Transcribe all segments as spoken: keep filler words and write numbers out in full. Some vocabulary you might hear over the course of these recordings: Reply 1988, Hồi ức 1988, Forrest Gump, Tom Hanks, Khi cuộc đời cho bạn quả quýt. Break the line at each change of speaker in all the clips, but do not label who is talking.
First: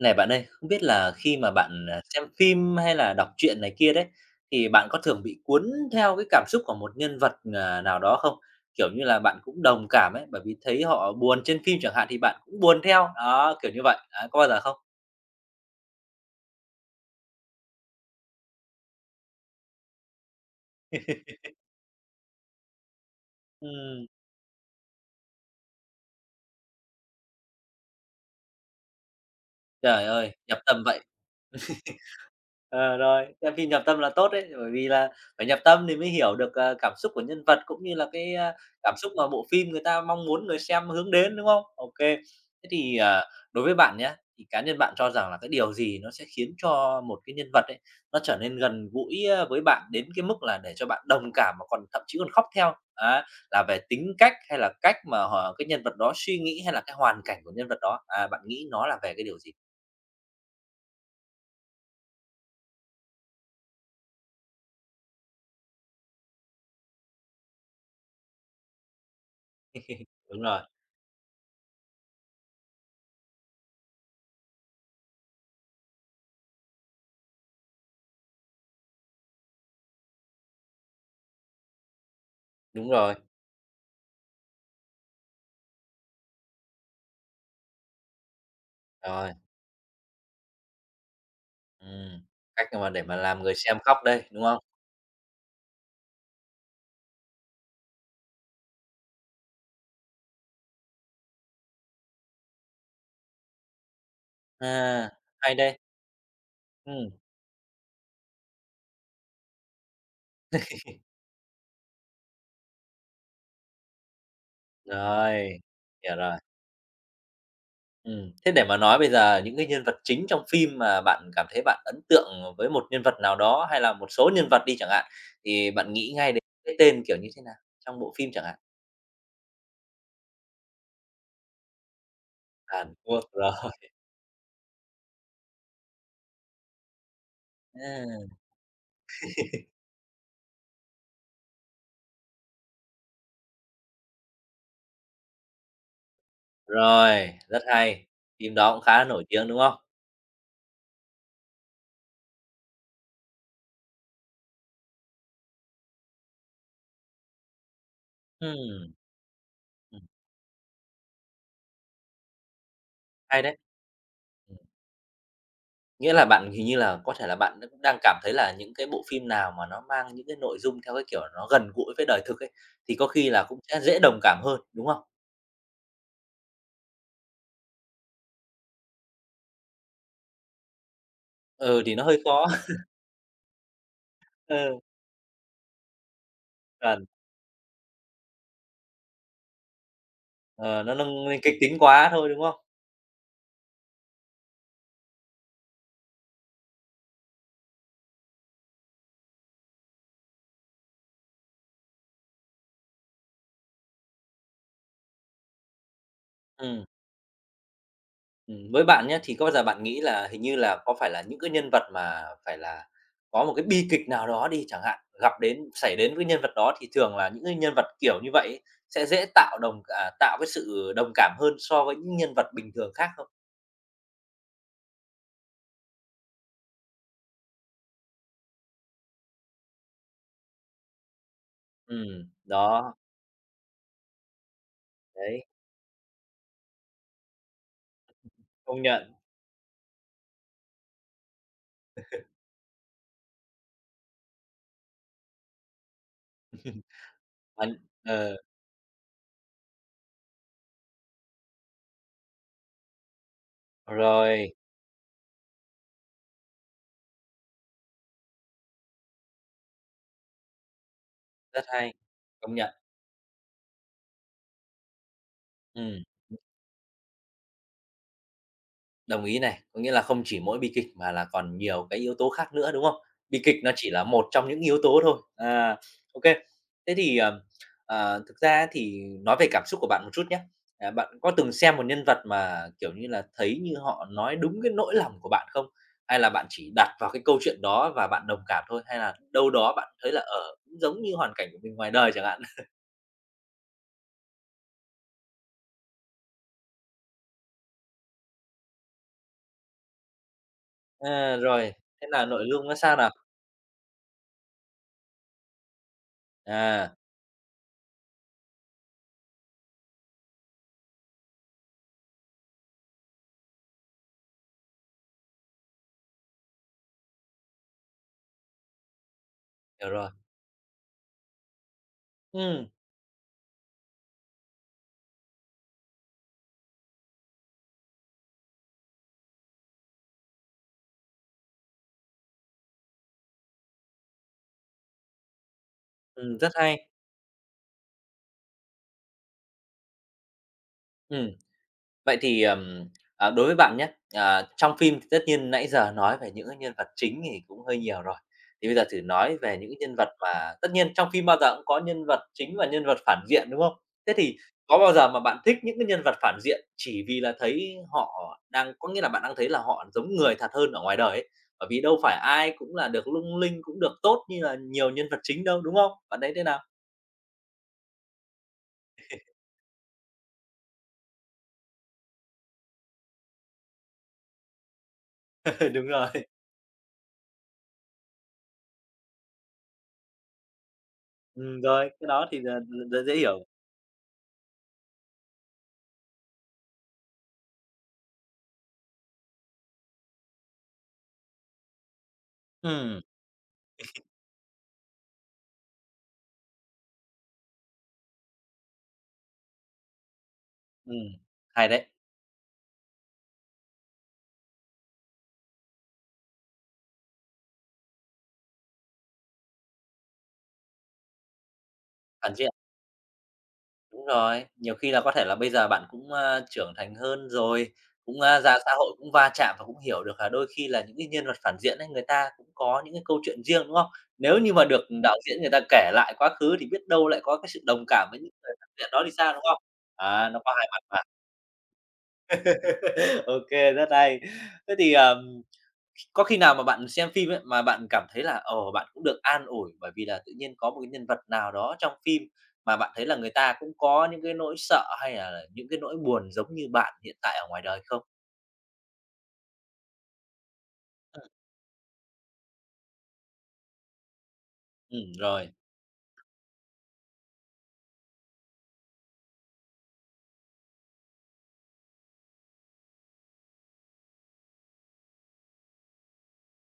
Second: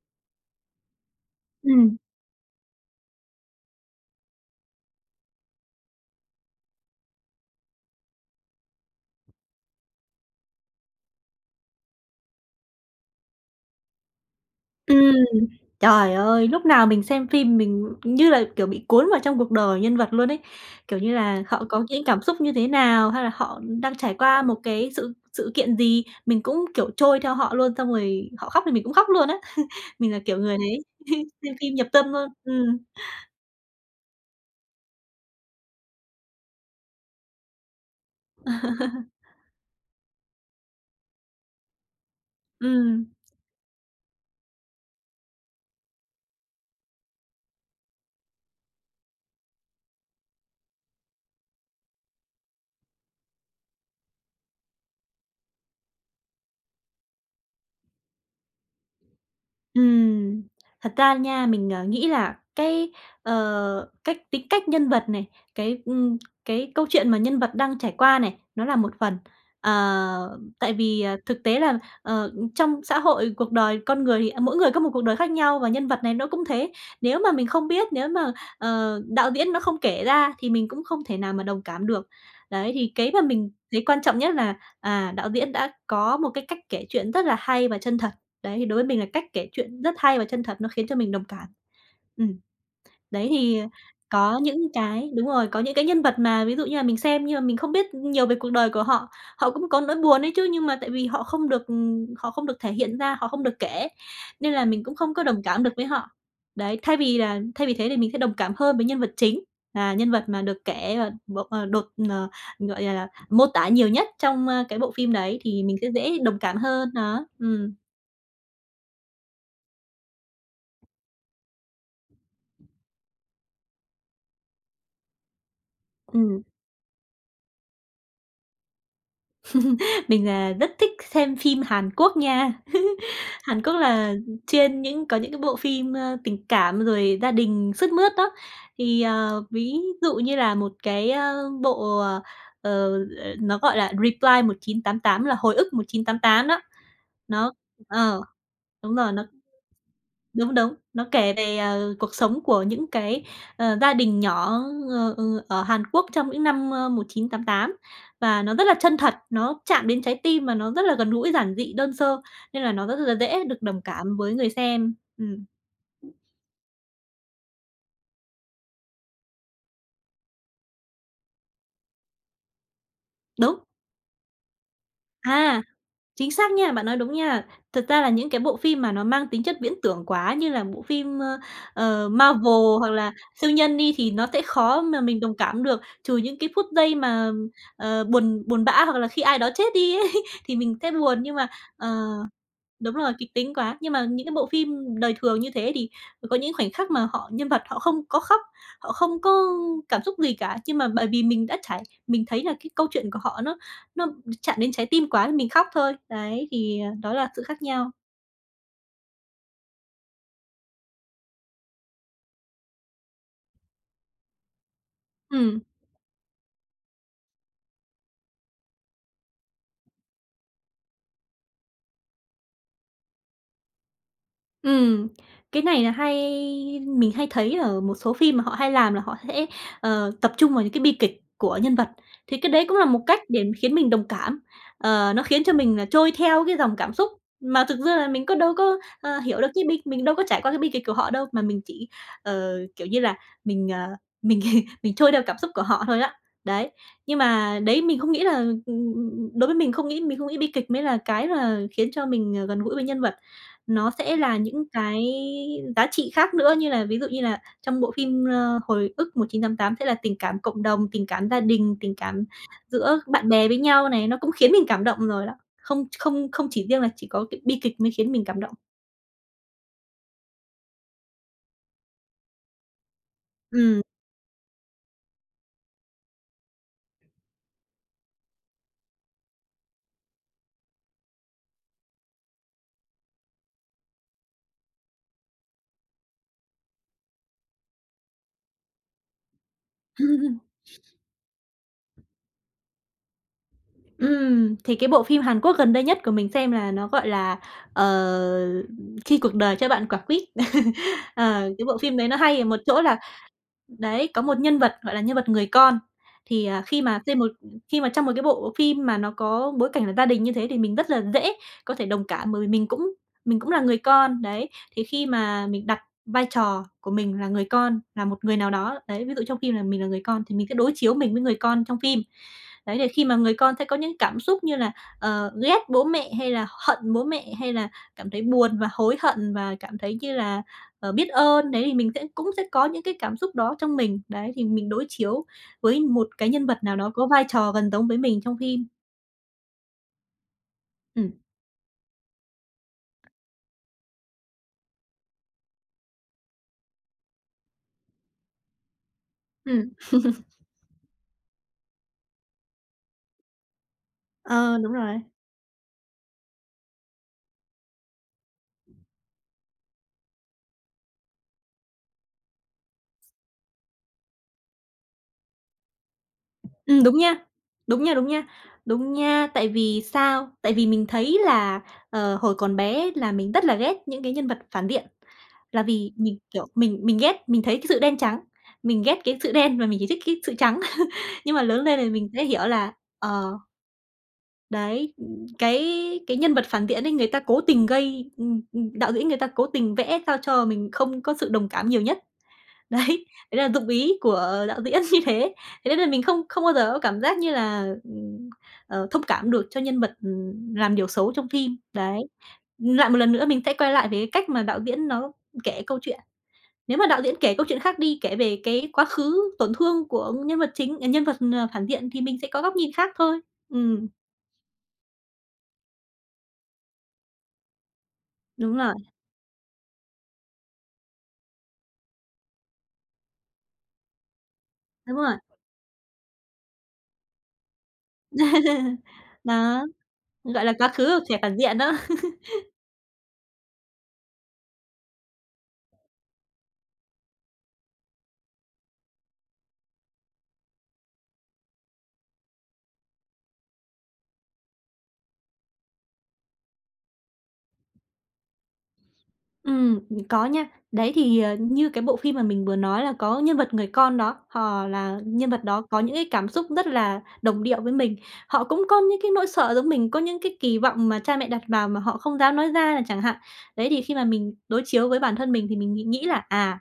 Này bạn ơi, không biết là khi mà bạn,
Ừm,
à, xem phim hay là đọc truyện này kia đấy, thì bạn có thường bị cuốn theo cái cảm xúc của một nhân vật, à, nào đó không? Kiểu như là, bạn cũng đồng cảm ấy, bởi vì thấy họ buồn trên phim chẳng hạn thì bạn cũng buồn theo, đó, kiểu như vậy. Đấy, có bao giờ không?
ừm, Trời ơi, lúc nào mình xem phim mình như là, kiểu, bị cuốn vào trong cuộc đời nhân vật luôn ấy. Kiểu như là, họ có những cảm xúc như thế nào, hay là họ đang
Ừm,
trải qua một cái sự sự kiện gì, mình cũng, kiểu, trôi theo họ luôn, xong rồi họ khóc thì mình cũng khóc luôn á.
trời
Mình là
ơi,
kiểu người
nhập
đấy,
tâm vậy!
xem phim nhập tâm luôn. Ừm.
Ờ, rồi, xem phim nhập tâm là tốt đấy, bởi vì là phải nhập tâm thì mới hiểu được, ờ, cảm xúc của nhân vật, cũng như là cái, a, cảm xúc mà bộ phim người ta mong muốn người xem hướng đến, đúng không? OK. Thế thì,
Ừm.
ờ, đối với bạn nhé thì cá nhân bạn cho rằng là cái điều gì nó sẽ khiến cho một cái nhân vật ấy, nó trở nên gần gũi, a, với bạn đến cái mức là để cho bạn đồng cảm mà còn thậm chí còn khóc theo? Á, là về tính cách hay là cách mà họ cái nhân vật đó suy nghĩ hay là cái hoàn cảnh của nhân vật đó? À, bạn nghĩ nó là về cái điều gì?
Ừm, Thật ra nha, mình, ờ, nghĩ là cái, ờ, cách tính cách nhân vật này, cái, ừm, cái câu chuyện mà nhân vật đang trải qua này, nó là một phần. Ờ,
Đúng rồi,
tại vì, à, thực tế là, ờ, trong xã hội, cuộc đời con người thì, à, mỗi người có một cuộc đời khác nhau và nhân vật này nó cũng thế. Nếu mà mình không biết, nếu mà, ờ, đạo diễn nó không kể ra thì mình cũng không thể nào mà đồng cảm được. Đấy,
đúng
thì cái
rồi,
mà mình thấy quan trọng nhất là, à, đạo diễn đã có một cái cách kể chuyện rất là hay và chân thật. Đấy, thì đối với mình là cách
rồi.
kể chuyện rất hay và chân thật, nó khiến cho mình đồng cảm.
Ừm,
Ừm,
cách mà để mà
đấy
làm người
thì
xem khóc đây,
có
đúng không?
những cái đúng rồi, có những cái nhân vật mà ví dụ như là mình xem nhưng mà mình không biết nhiều về cuộc đời của họ, họ cũng có nỗi buồn ấy chứ, nhưng mà tại vì họ không được, ừm, họ không được thể hiện ra, họ không được kể, nên là mình cũng
À,
không có đồng
hay
cảm được
đây.
với họ. Đấy, thay
Ừm,
vì là thay vì thế thì mình sẽ đồng cảm hơn với nhân vật chính, là nhân vật mà được kể và bộ ờ, đột ờ, gọi là, mô tả nhiều nhất trong, ơ, cái bộ phim đấy
rồi,
thì mình sẽ
hiểu
dễ
rồi.
đồng cảm hơn, đó, ừm,
Ừm, thế để mà nói bây giờ những cái nhân vật chính trong phim mà bạn cảm thấy bạn ấn tượng với một nhân vật nào đó hay là một số nhân vật đi chẳng hạn, thì bạn nghĩ ngay
ừm.
đến cái tên, kiểu như thế nào, trong bộ phim chẳng hạn?
Mình là rất thích xem phim Hàn Quốc nha.
Hàn Quốc, rồi,
Hàn Quốc là, ừm, chuyên những có những cái bộ phim, ơ, tình cảm rồi gia đình sướt mướt đó.
à,
Thì, ờ, ví dụ như là một cái, ơ, bộ, ờ, ờ, ờ, nó gọi là Reply một chín tám tám là Hồi ức một chín tám tám đó.
rồi,
Nó
rất hay.
ờ,
Phim đó cũng
Đúng
khá là
rồi, nó
nổi tiếng, đúng không?
đúng, đúng, nó kể về, ờ, cuộc sống của những cái, ờ, gia đình nhỏ ờ, ừ, ở Hàn Quốc trong những năm, ờ, một chín ơ, tám, và nó rất là
Ừm,
chân thật, nó chạm đến
ừm,
trái tim mà nó rất là gần gũi, giản dị, đơn sơ, nên là nó rất là
hay
dễ
đấy.
được đồng cảm với người xem. Ừm,
Nghĩa là bạn hình như là có thể là bạn cũng đang cảm thấy là những cái bộ phim nào mà nó mang những cái nội dung theo cái kiểu nó gần gũi với đời thực ấy, thì có khi là
đúng.
cũng sẽ dễ đồng cảm hơn, đúng không?
À! Chính xác nha, bạn nói đúng nha. Thật ra là những cái bộ phim mà nó mang tính chất viễn tưởng quá như là bộ phim, ơ,
Ừ, thì nó
ờ,
hơi khó.
Marvel hoặc là siêu nhân đi thì nó sẽ
Ừ,
khó mà mình đồng cảm được, trừ những cái phút giây
chuẩn,
mà, ờ, buồn buồn bã hoặc là khi ai đó chết đi ấy thì mình
ờ,
sẽ
nó
buồn.
nâng
Nhưng
lên
mà,
kịch tính
ờ.
quá thôi, đúng không?
Đúng rồi, kịch tính quá. Nhưng mà những cái bộ phim đời thường như thế thì có những khoảnh khắc mà họ nhân vật họ không có khóc, họ không có cảm xúc gì cả, nhưng mà bởi vì mình đã trải mình thấy là cái câu chuyện của họ nó nó chạm đến trái tim quá nên mình khóc thôi. Đấy, thì,
Ừ,
à, đó là sự khác nhau.
ừm, với bạn nhé thì có bao giờ bạn nghĩ là hình như là có phải là những cái nhân vật mà phải là có một cái bi kịch nào đó đi chẳng hạn, gặp
Ừm.
đến xảy đến với nhân vật đó thì thường là những cái nhân vật kiểu như vậy ấy, sẽ dễ tạo đồng à, tạo cái sự đồng cảm hơn so với những nhân vật bình thường khác không?
Ừm, cái này là hay mình hay thấy ở một số phim mà họ hay làm là họ sẽ, ờ, tập trung vào những cái bi kịch của nhân vật,
Ừm,
thì cái đấy cũng là
đó,
một cách để khiến mình đồng cảm. Ờ, nó khiến
đấy,
cho mình là trôi theo cái dòng cảm xúc, mà thực ra là mình có đâu có,
công nhận,
ờ, hiểu được cái bi mình đâu có trải qua cái bi kịch của họ đâu, mà mình chỉ, ờ, kiểu như là, mình, ờ, mình mình trôi theo cảm xúc của họ thôi á. Đấy, nhưng mà
bạn
đấy mình không nghĩ
ờ,
là đối với mình không nghĩ mình không nghĩ bi kịch mới là cái là khiến cho mình, ờ, gần gũi với nhân vật. Nó sẽ là
rồi,
những cái giá trị khác nữa, như là ví dụ như là trong bộ phim, ơ, "Hồi ức một chín tám tám" sẽ là tình cảm cộng đồng, tình cảm gia
rất
đình, tình
hay,
cảm
công nhận,
giữa bạn bè với nhau này, nó cũng khiến mình cảm động rồi đó. Không,
ừm,
không, không chỉ riêng là chỉ có cái bi kịch mới khiến mình cảm động.
đồng ý này. Có nghĩa là không chỉ mỗi bi kịch mà là còn nhiều cái yếu tố khác nữa, đúng không? Bi kịch nó
Ừm.
chỉ là một trong những yếu tố thôi. À, ô kê. Thế thì, ờ, ờ, thực ra á thì nói về cảm xúc của bạn một chút nhá. À, bạn có từng xem một nhân vật mà, kiểu như là, thấy như họ nói đúng cái nỗi lòng của bạn không? Hay là bạn chỉ đặt vào cái câu chuyện đó và bạn đồng cảm thôi? Hay là đâu đó bạn thấy là, ờ, cũng giống như hoàn cảnh của mình ngoài đời chẳng hạn?
Ừm, thì cái bộ phim Hàn Quốc gần đây nhất của mình xem là nó, gọi là, ờ, "Khi cuộc đời cho bạn quả quýt."
À,
Ờ,
rồi,
cái bộ phim
thế
đấy nó
là
hay ở
nội
một
dung nó
chỗ
sao
là
nào?
đấy, có một nhân vật, gọi là, nhân vật người con, thì, à, khi
À,
mà xem một khi mà trong một cái bộ phim mà nó có bối cảnh là gia đình như thế thì mình rất là dễ có thể đồng cảm bởi vì mình cũng mình cũng là người con, đấy. Thì khi mà mình đặt vai trò của mình là người con, là một người nào đó, đấy, ví dụ trong phim là mình là
hiểu
người
rồi.
con thì mình sẽ đối chiếu mình với người con trong phim.
Ừm,
Đấy, để khi mà người con sẽ có những cảm xúc như là, ờ, ghét bố mẹ hay là hận bố mẹ hay là cảm thấy buồn và hối hận và cảm thấy như là ờ, biết ơn, đấy, thì mình sẽ cũng sẽ có những cái cảm xúc đó trong mình. Đấy, thì mình đối chiếu với một cái
ừm,
nhân
rất
vật nào
hay.
đó có vai trò gần giống với mình trong phim. Ừm.
Ừm. Vậy thì, ừm, à, đối với bạn nhé à, trong phim thì tất nhiên nãy giờ nói về những cái nhân vật chính thì cũng hơi nhiều rồi, thì bây giờ thử nói về
Ừm.
những nhân vật mà tất nhiên trong phim bao giờ cũng có nhân vật chính và nhân vật phản diện, đúng không? Thế thì
ờ, Đúng
có bao
rồi.
giờ mà bạn thích những cái nhân vật phản diện chỉ vì là thấy họ đang có nghĩa là bạn đang thấy là họ giống người thật hơn ở ngoài đời ấy? Bởi vì đâu phải ai cũng là được lung linh, cũng được tốt như là nhiều nhân vật chính đâu, đúng không? Bạn thấy thế nào?
Ừm, đúng nha, đúng nha, đúng nha, đúng nha. Tại vì sao? Tại vì mình thấy là, ờ, hồi còn bé là mình rất là ghét những cái nhân vật phản diện, là
Đúng
vì mình,
rồi.
kiểu, mình mình ghét mình thấy cái sự đen trắng, mình ghét cái sự đen và mình chỉ thích cái sự trắng. Nhưng mà
Ừm,
lớn lên
rồi,
thì mình
cái
sẽ
đó thì
hiểu
là
là,
là dễ
ờ.
hiểu.
Đấy, cái cái nhân vật phản diện ấy, người ta cố tình gây ừm, ừm, đạo diễn người ta cố tình vẽ sao cho mình không có sự đồng cảm nhiều nhất.
Ừm,
Đấy, đấy là dụng ý của đạo diễn như thế. Thế nên là mình không không bao giờ có cảm giác như là, ừm, ờ, thông cảm được cho nhân vật, ừm, làm điều
ừm,
xấu trong phim,
hay đấy.
đấy. Lại một lần nữa mình sẽ quay lại về cái cách mà đạo diễn nó kể câu chuyện. Nếu mà đạo diễn kể câu chuyện khác đi, kể về cái quá khứ tổn thương của nhân vật chính à, nhân vật, ờ, phản diện thì mình sẽ
Phản
có
diện,
góc nhìn khác thôi. Ừm,
đúng rồi. Nhiều khi là có thể là bây giờ bạn cũng, a, trưởng thành hơn rồi, cũng, a,
đúng
ra xã
rồi,
hội cũng va chạm và cũng hiểu được là đôi khi là những cái nhân vật phản diện ấy, người ta cũng có những cái câu chuyện riêng, đúng không? Nếu như mà được
đúng rồi.
đạo diễn người ta kể lại quá khứ thì biết đâu lại có cái sự đồng cảm với những người phản diện đó thì sao, đúng không?
Đó,
À, nó
gọi
có
là,
hai
quá
mặt
khứ
mà.
của thẻ phản diện đó.
OK kê, rất hay. Thế thì, ờm có khi nào mà bạn xem phim ấy, mà bạn cảm thấy là, ờ, bạn cũng được an ủi bởi vì là tự nhiên có một cái nhân vật nào đó trong phim mà bạn thấy là người ta cũng có những cái nỗi sợ hay là những cái nỗi buồn giống như bạn hiện tại ở ngoài đời không?
Ừm, có nha. Đấy, thì, ờ, như cái bộ phim mà mình vừa nói là có nhân vật người con đó, họ là
Ừ,
nhân vật
rồi,
đó có những cái cảm xúc rất là đồng điệu với mình. Họ cũng có những cái nỗi sợ giống mình, có những cái kỳ vọng mà cha mẹ đặt vào mà họ không dám nói ra là chẳng hạn. Đấy, thì khi mà mình đối chiếu với bản thân mình thì mình nghĩ nghĩ là, à,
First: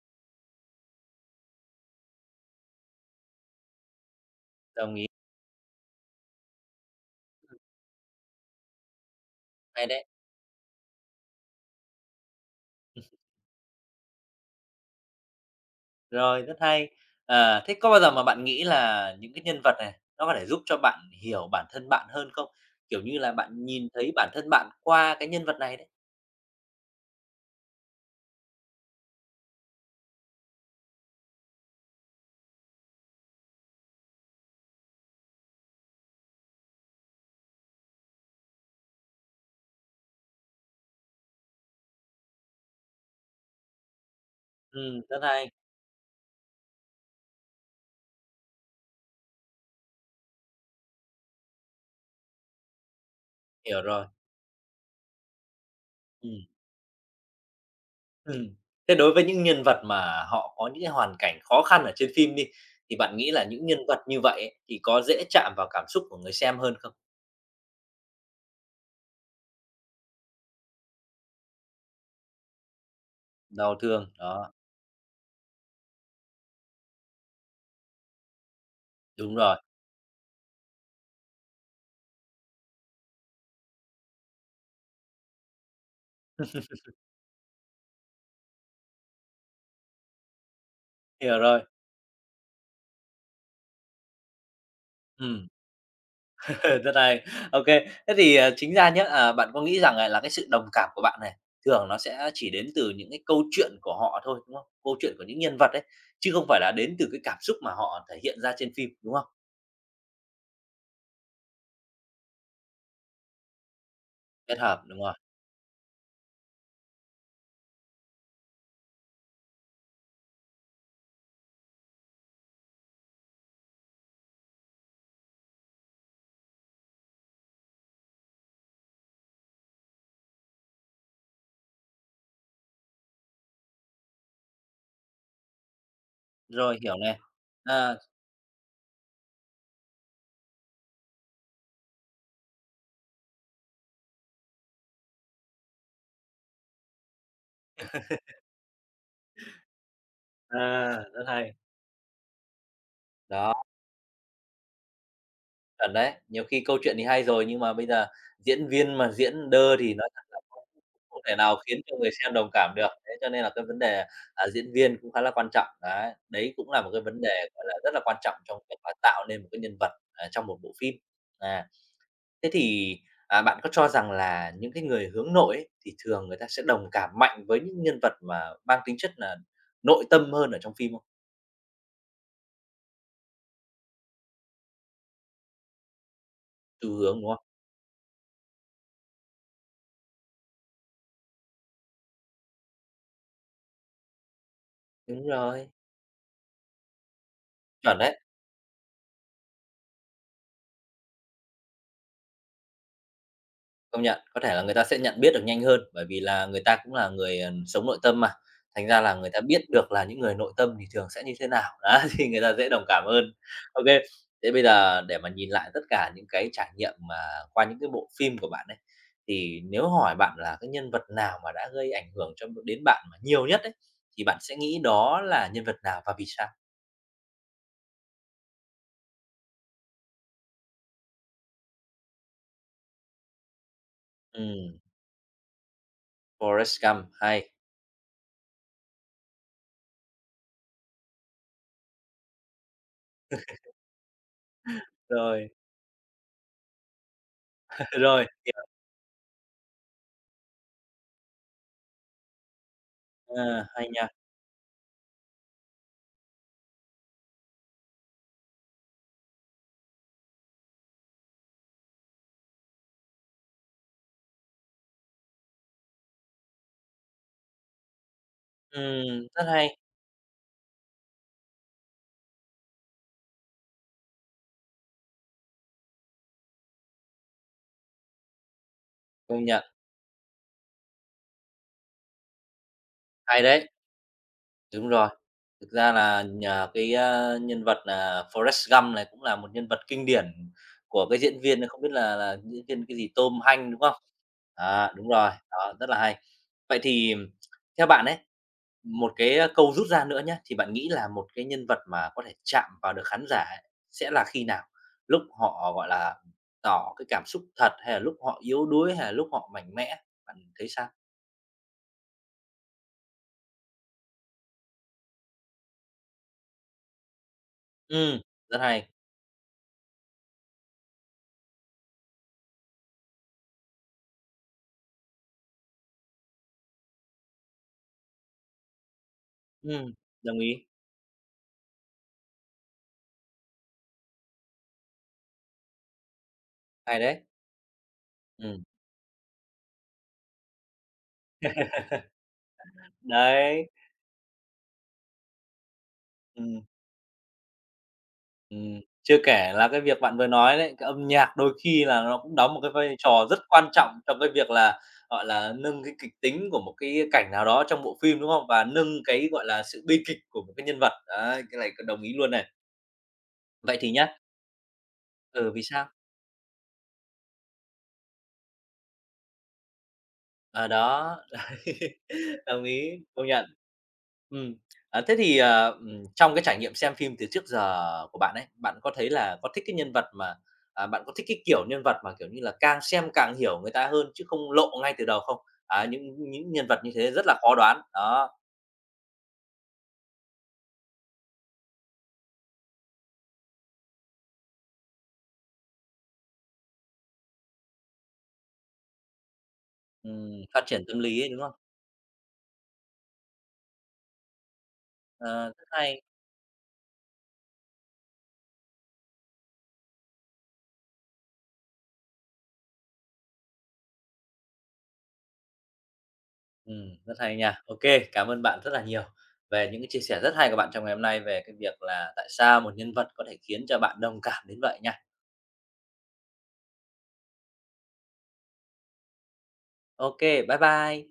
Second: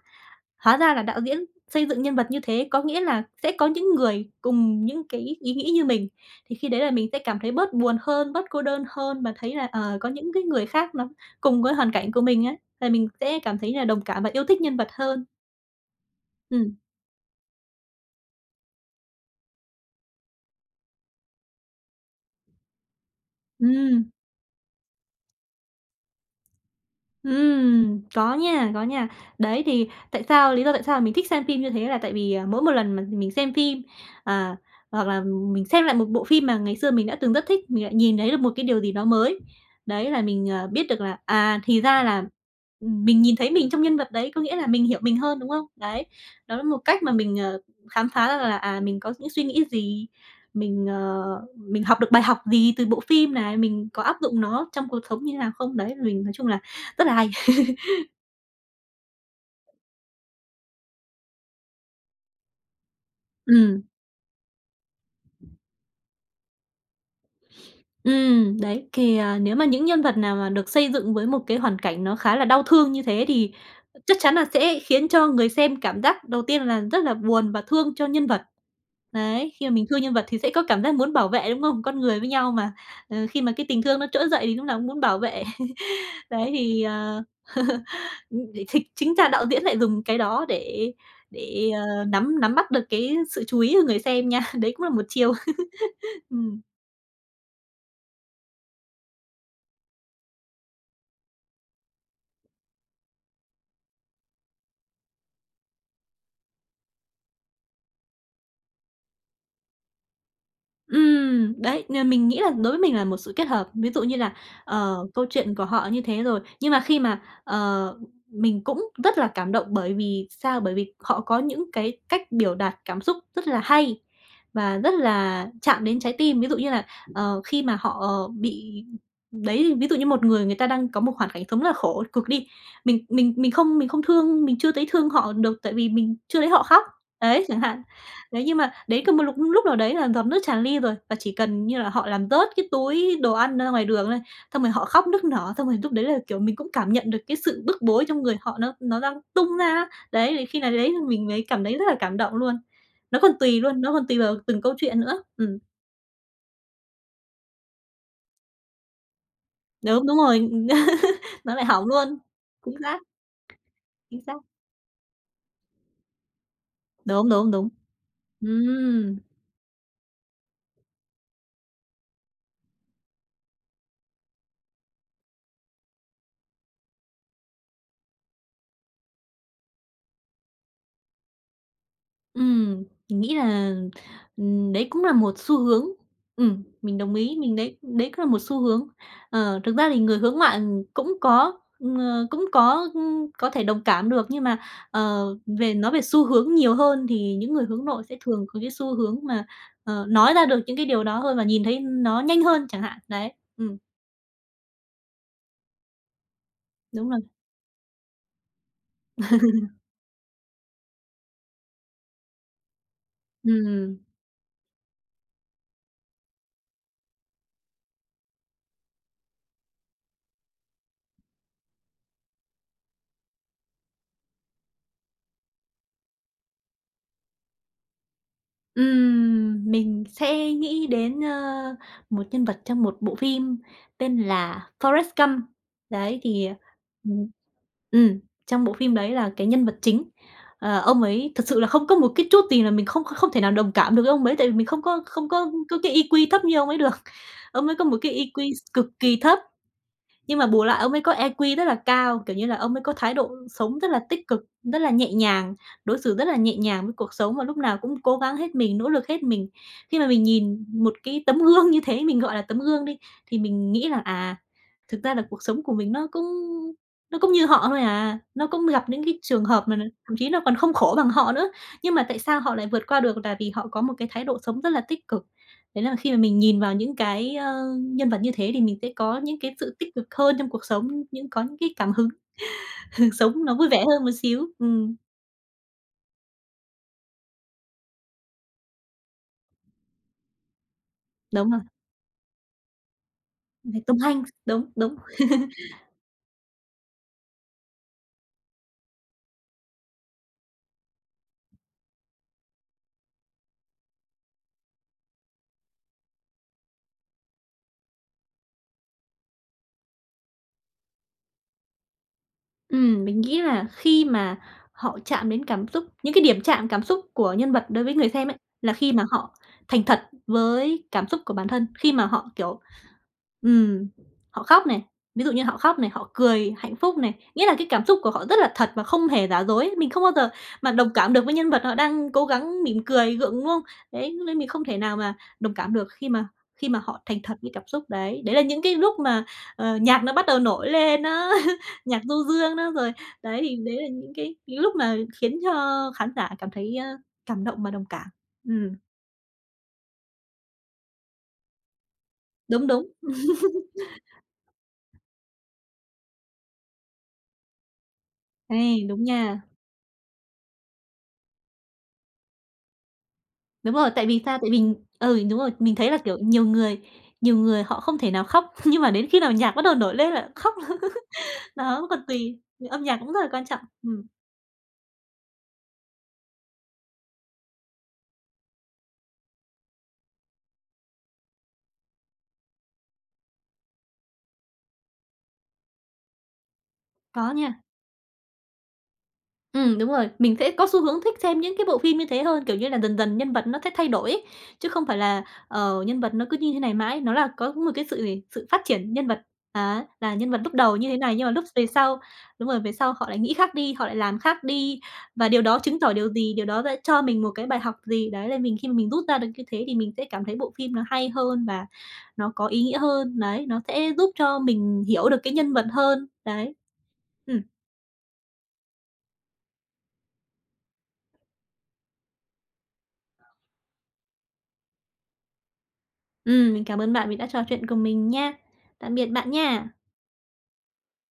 hóa ra là đạo diễn xây dựng nhân vật như thế, có nghĩa là sẽ có những người cùng
đồng
những
ý,
cái ý nghĩ như mình, thì khi đấy là mình sẽ cảm thấy bớt buồn hơn, bớt cô đơn hơn và thấy là,
hay
ờ,
đấy.
có những cái người khác nó cùng với hoàn cảnh của mình á, là mình sẽ cảm thấy là đồng cảm và yêu thích nhân vật hơn.
Rồi, rất
Ừm,
hay. Ờ, thế có bao giờ mà bạn nghĩ là những cái nhân vật này nó có thể giúp cho bạn hiểu bản thân bạn hơn không? Kiểu như là, bạn nhìn
ừm.
thấy bản thân bạn qua cái nhân vật này đấy.
Ừm, có nha, có nha. Đấy, thì tại sao lý do tại sao mình thích xem phim như thế là tại vì, à, mỗi một lần mà mình xem phim, à, hoặc là mình xem lại một bộ phim mà ngày xưa mình đã từng rất thích, mình lại nhìn thấy được một cái điều gì đó mới. Đấy, là mình, ờ, biết được là, à, thì ra là, mình nhìn thấy mình trong nhân vật đấy, có nghĩa là
Ừ,
mình hiểu mình
rất
hơn, đúng
hay,
không? Đấy, đó là một cách mà mình, ờ, khám phá ra là, à, mình có những suy nghĩ gì, mình, ờ, mình học được bài học gì từ bộ phim này,
hiểu
mình có
rồi.
áp dụng nó trong cuộc sống như thế nào không? Đấy, mình nói
Ừm.
chung là rất là hay.
Ừm. Thế đối với những nhân vật mà họ có những cái hoàn cảnh khó khăn ở trên phim đi, thì bạn nghĩ là những
Ừm,
nhân vật như vậy ấy, thì có dễ chạm vào cảm xúc của người xem hơn không?
ừm, đấy, thì, à, Nếu mà những nhân vật nào mà được xây dựng với một cái hoàn cảnh nó khá là đau thương như thế thì
Đau thương,
chắc chắn là
đó,
sẽ khiến cho người xem cảm giác đầu tiên là rất là buồn và thương cho nhân vật.
đúng
Đấy,
rồi,
khi mà mình thương nhân vật thì sẽ có cảm giác muốn bảo vệ, đúng không? Con người với nhau mà, ờ, khi mà cái tình thương nó trỗi dậy thì lúc nào cũng muốn bảo vệ. Đấy, thì, ờ, ừm, thì chính ra đạo diễn lại dùng cái đó để
hiểu rồi,
để, ờ, nắm nắm bắt được cái sự chú ý của người xem nha. Đấy cũng là một chiều.
ừm,
Ừm.
rất hay. OK, thế thì, ờ, chính ra nhé à, bạn có nghĩ rằng, à, là cái sự đồng cảm của bạn này, thường nó sẽ chỉ đến từ những cái câu chuyện của họ thôi, đúng không? Câu chuyện của những nhân vật ấy, chứ không phải là đến từ cái cảm xúc mà họ thể hiện ra trên phim, đúng không?
Ừm, đấy, nên mình nghĩ là đối với mình là một sự kết hợp. Ví dụ như là,
Kết hợp,
ờ,
đúng rồi,
câu chuyện của họ như thế rồi, nhưng mà khi mà, ờ, mình cũng rất là cảm động bởi vì sao? Bởi vì họ có những cái cách biểu đạt cảm xúc rất là hay và rất là chạm đến trái tim. Ví dụ như là, ờ, khi mà họ ờ, bị đấy, ví dụ như một người người ta đang có một hoàn cảnh sống rất là khổ cực đi, mình mình mình không mình không thương, mình chưa thấy thương họ được tại vì mình chưa thấy họ
rồi,
khóc,
hiểu này.
đấy, chẳng hạn.
À,
Đấy, nhưng mà đến cái một lúc lúc nào đấy là giọt nước tràn ly rồi, và chỉ cần như là họ làm rớt cái túi đồ ăn ra ngoài đường này, xong rồi họ khóc nức nở, xong rồi lúc đấy là, kiểu, mình cũng cảm nhận được cái sự bức bối trong người họ nó nó đang tung ra á. Đấy, thì khi nào đấy
à, rất
mình mới
hay,
cảm thấy rất là cảm động luôn. Nó còn tùy
đó.
luôn, nó còn tùy vào từng câu chuyện nữa. Ừm,
Chuẩn đấy, nhiều khi câu chuyện thì hay rồi, nhưng mà bây giờ diễn viên mà diễn đơ thì
đúng,
nói
đúng
thật
rồi,
là không không thể
nó
nào
lại
khiến
hỏng
cho người
luôn.
xem đồng
Chính
cảm được.
xác,
Thế cho nên là cái vấn đề,
chính xác.
à, diễn viên cũng khá là quan trọng, đấy. Đấy cũng là một cái vấn
Đúng,
đề,
đúng,
gọi
đúng.
là, rất là quan trọng trong việc mà
Ừm.
tạo nên một cái nhân vật, à, trong một bộ phim. À, thế thì, à, bạn có cho rằng là những cái người hướng nội ấy, thì thường người ta sẽ đồng cảm mạnh với những nhân vật mà mang tính chất là nội tâm hơn ở trong phim không?
Ừm, mình nghĩ là, ừm, đấy cũng là một xu hướng. Ừm,
Từ
mình đồng
hướng, đúng
ý,
không?
mình đấy đấy cũng là một xu hướng. Ờ, thực ra thì người hướng ngoại, ừm, cũng có, ừm, ờ, cũng có, ưm, có thể đồng cảm được, nhưng mà, ờ,
Đúng rồi,
về nói về xu hướng nhiều hơn thì những người hướng
chuẩn
nội sẽ
đấy.
thường có cái xu hướng mà, ờ, nói ra được những cái điều đó hơn và nhìn thấy nó nhanh hơn chẳng hạn. Đấy, ừm,
Công nhận, có thể là người ta sẽ nhận biết được nhanh hơn, bởi vì là người ta cũng
đúng
là
rồi.
người, ờ, sống nội tâm mà, thành ra là người ta biết được là những người nội tâm thì thường sẽ như thế nào, đó, thì người ta dễ đồng cảm hơn. ok
Ừm.
Thế bây giờ để mà nhìn lại tất cả những cái trải nghiệm mà qua những cái bộ phim của bạn ấy, thì nếu hỏi bạn là cái nhân vật nào mà đã gây ảnh hưởng cho đến bạn mà nhiều nhất ấy, thì bạn sẽ nghĩ đó là nhân vật nào và vì sao?
Ừm, mình sẽ nghĩ đến, ơ, một nhân vật trong một bộ phim tên là
Ừm,
Forrest Gump. Đấy, thì,
Forrest Gump,
ừm,
hay.
ừm, trong bộ phim đấy là cái nhân vật chính, ờ, ông ấy thật sự là không có một cái chút gì là mình không không thể nào đồng cảm được với ông ấy, tại vì mình không có không
Rồi,
có có cái ai kiu thấp như ông ấy được. Ông ấy có một cái
rồi,
ai kiu cực kỳ thấp. Nhưng mà bù lại ông ấy có i kiu rất là cao, kiểu như là, ông ấy có thái độ
ờ,
sống
hay
rất là
nha.
tích cực, rất là nhẹ nhàng, đối xử rất là nhẹ nhàng với cuộc sống và lúc nào cũng cố gắng hết mình, nỗ lực hết mình. Khi mà mình nhìn một cái tấm gương như thế, mình gọi là tấm gương đi, thì mình nghĩ là, à, thực ra là cuộc sống của mình nó cũng nó cũng như họ thôi à, nó cũng gặp những cái
Ừm, rất
trường hợp mà
hay,
thậm chí là còn không khổ bằng họ nữa. Nhưng mà tại sao họ lại vượt qua được là vì họ có một cái thái độ sống rất là tích cực. Đấy là khi mà mình nhìn vào những cái, ơ, nhân vật như thế thì mình sẽ có những
công
cái
nhận,
sự tích cực hơn trong cuộc sống, những có những cái cảm hứng,
hay
sống nó vui
đấy.
vẻ hơn một xíu.
Đúng
Ừm,
rồi. Thực ra là nhờ cái, a, nhân vật là Forrest Gump này cũng là một nhân vật kinh điển của cái diễn
đúng
viên
rồi,
này, không biết là là diễn viên cái gì, Tom Hanks,
về
đúng không?
Tom Hanks, đúng,
À,
đúng.
đúng rồi, đó, rất là hay. Vậy thì theo bạn ấy, một cái, câu rút ra nữa nhé thì bạn nghĩ là một cái nhân vật mà có thể chạm vào được khán giả ấy sẽ là khi nào? Lúc họ, gọi là, tỏ cái cảm xúc thật hay là lúc họ yếu đuối hay là lúc họ mạnh mẽ? Bạn thấy sao?
Ừm, mình nghĩ là khi mà họ chạm đến cảm xúc những cái điểm chạm cảm xúc của nhân vật đối với người
Ừ,
xem ấy,
rất
là
hay.
khi mà họ thành thật với cảm xúc của bản thân, khi mà họ, kiểu, ừm, họ khóc này, ví dụ như họ khóc này, họ cười hạnh phúc này, nghĩa là cái cảm xúc của họ rất là thật và không hề giả dối. Mình
Ừ,
không bao giờ
đồng ý,
mà đồng cảm được với nhân vật họ đang cố gắng mỉm cười, gượng, đúng không? Đấy, nên mình không thể nào mà đồng cảm được khi mà khi mà
hay
họ thành
đấy.
thật với cảm xúc đấy. Đấy là
Ừ.
những cái lúc mà, ờ, nhạc nó bắt đầu nổi lên á. Nhạc du dương đó, rồi đấy, thì
Đấy,
đấy là những cái những lúc mà khiến cho khán giả cảm
ừm,
thấy, ơ, cảm động và đồng cảm. Ừm,
ừm, chưa kể là cái việc bạn vừa nói đấy, cái âm nhạc đôi khi là nó cũng đóng một
đúng,
cái
đúng.
vai trò rất quan trọng trong cái việc là, gọi là, nâng cái kịch tính của một cái cảnh nào đó trong bộ phim, đúng không? Và
Ê,
nâng
đúng
cái,
nha.
gọi là, sự bi kịch của một cái nhân vật. Đấy, cái này c đồng ý luôn này.
Đúng
Vậy
rồi,
thì
tại
nhá,
vì sao? Tại vì ừ, đúng rồi,
ừ, vì
mình
sao?
thấy là, kiểu, nhiều người nhiều người họ không thể nào khóc, nhưng mà đến khi nào nhạc bắt đầu nổi lên là khóc.
À, đó,
Đó, còn tùy,
đồng
âm nhạc
ý,
cũng rất
công
là quan
nhận.
trọng. Ừm,
Ừm, à, thế thì, ờ, ừm, trong cái trải nghiệm xem phim từ trước giờ của bạn ấy, bạn có thấy là có thích cái nhân vật mà à, bạn có thích cái kiểu nhân vật mà, kiểu như là, càng xem càng hiểu người ta hơn chứ không lộ ngay từ đầu không? Á, những những nhân vật như thế rất
có
là khó
nha.
đoán, đó,
Ừ đúng rồi, mình sẽ có xu hướng thích xem những cái bộ phim như thế hơn, kiểu như là, dần dần nhân vật nó sẽ thay đổi ấy, chứ không phải là, ờ, nhân vật nó cứ như thế này mãi, nó là có một cái sự gì, sự phát triển nhân vật. Á, là nhân vật
ừm,
lúc
phát
đầu
triển
như thế
tâm
này
lý
nhưng
ấy,
mà
đúng
lúc
không?
về sau đúng rồi, về sau họ lại nghĩ khác đi, họ lại làm khác đi, và điều
Ờ,
đó
rất
chứng tỏ
hay,
điều gì? Điều đó đã cho mình một cái bài học gì? Đấy, là mình khi mà mình rút ra được như thế thì mình sẽ cảm thấy bộ phim nó hay hơn và nó có ý nghĩa hơn, đấy, nó sẽ giúp cho mình hiểu được cái nhân vật hơn, đấy.
ừm, rất hay
Ừm.
nha. Ok cảm ơn bạn rất là nhiều về những cái chia sẻ rất hay của bạn trong ngày hôm nay về cái việc là tại sao một nhân vật có thể khiến cho bạn đồng cảm đến vậy nha.
Ừm, mình cảm ơn bạn vì đã trò chuyện cùng mình nha. Tạm biệt bạn nha.
OK, bye bye.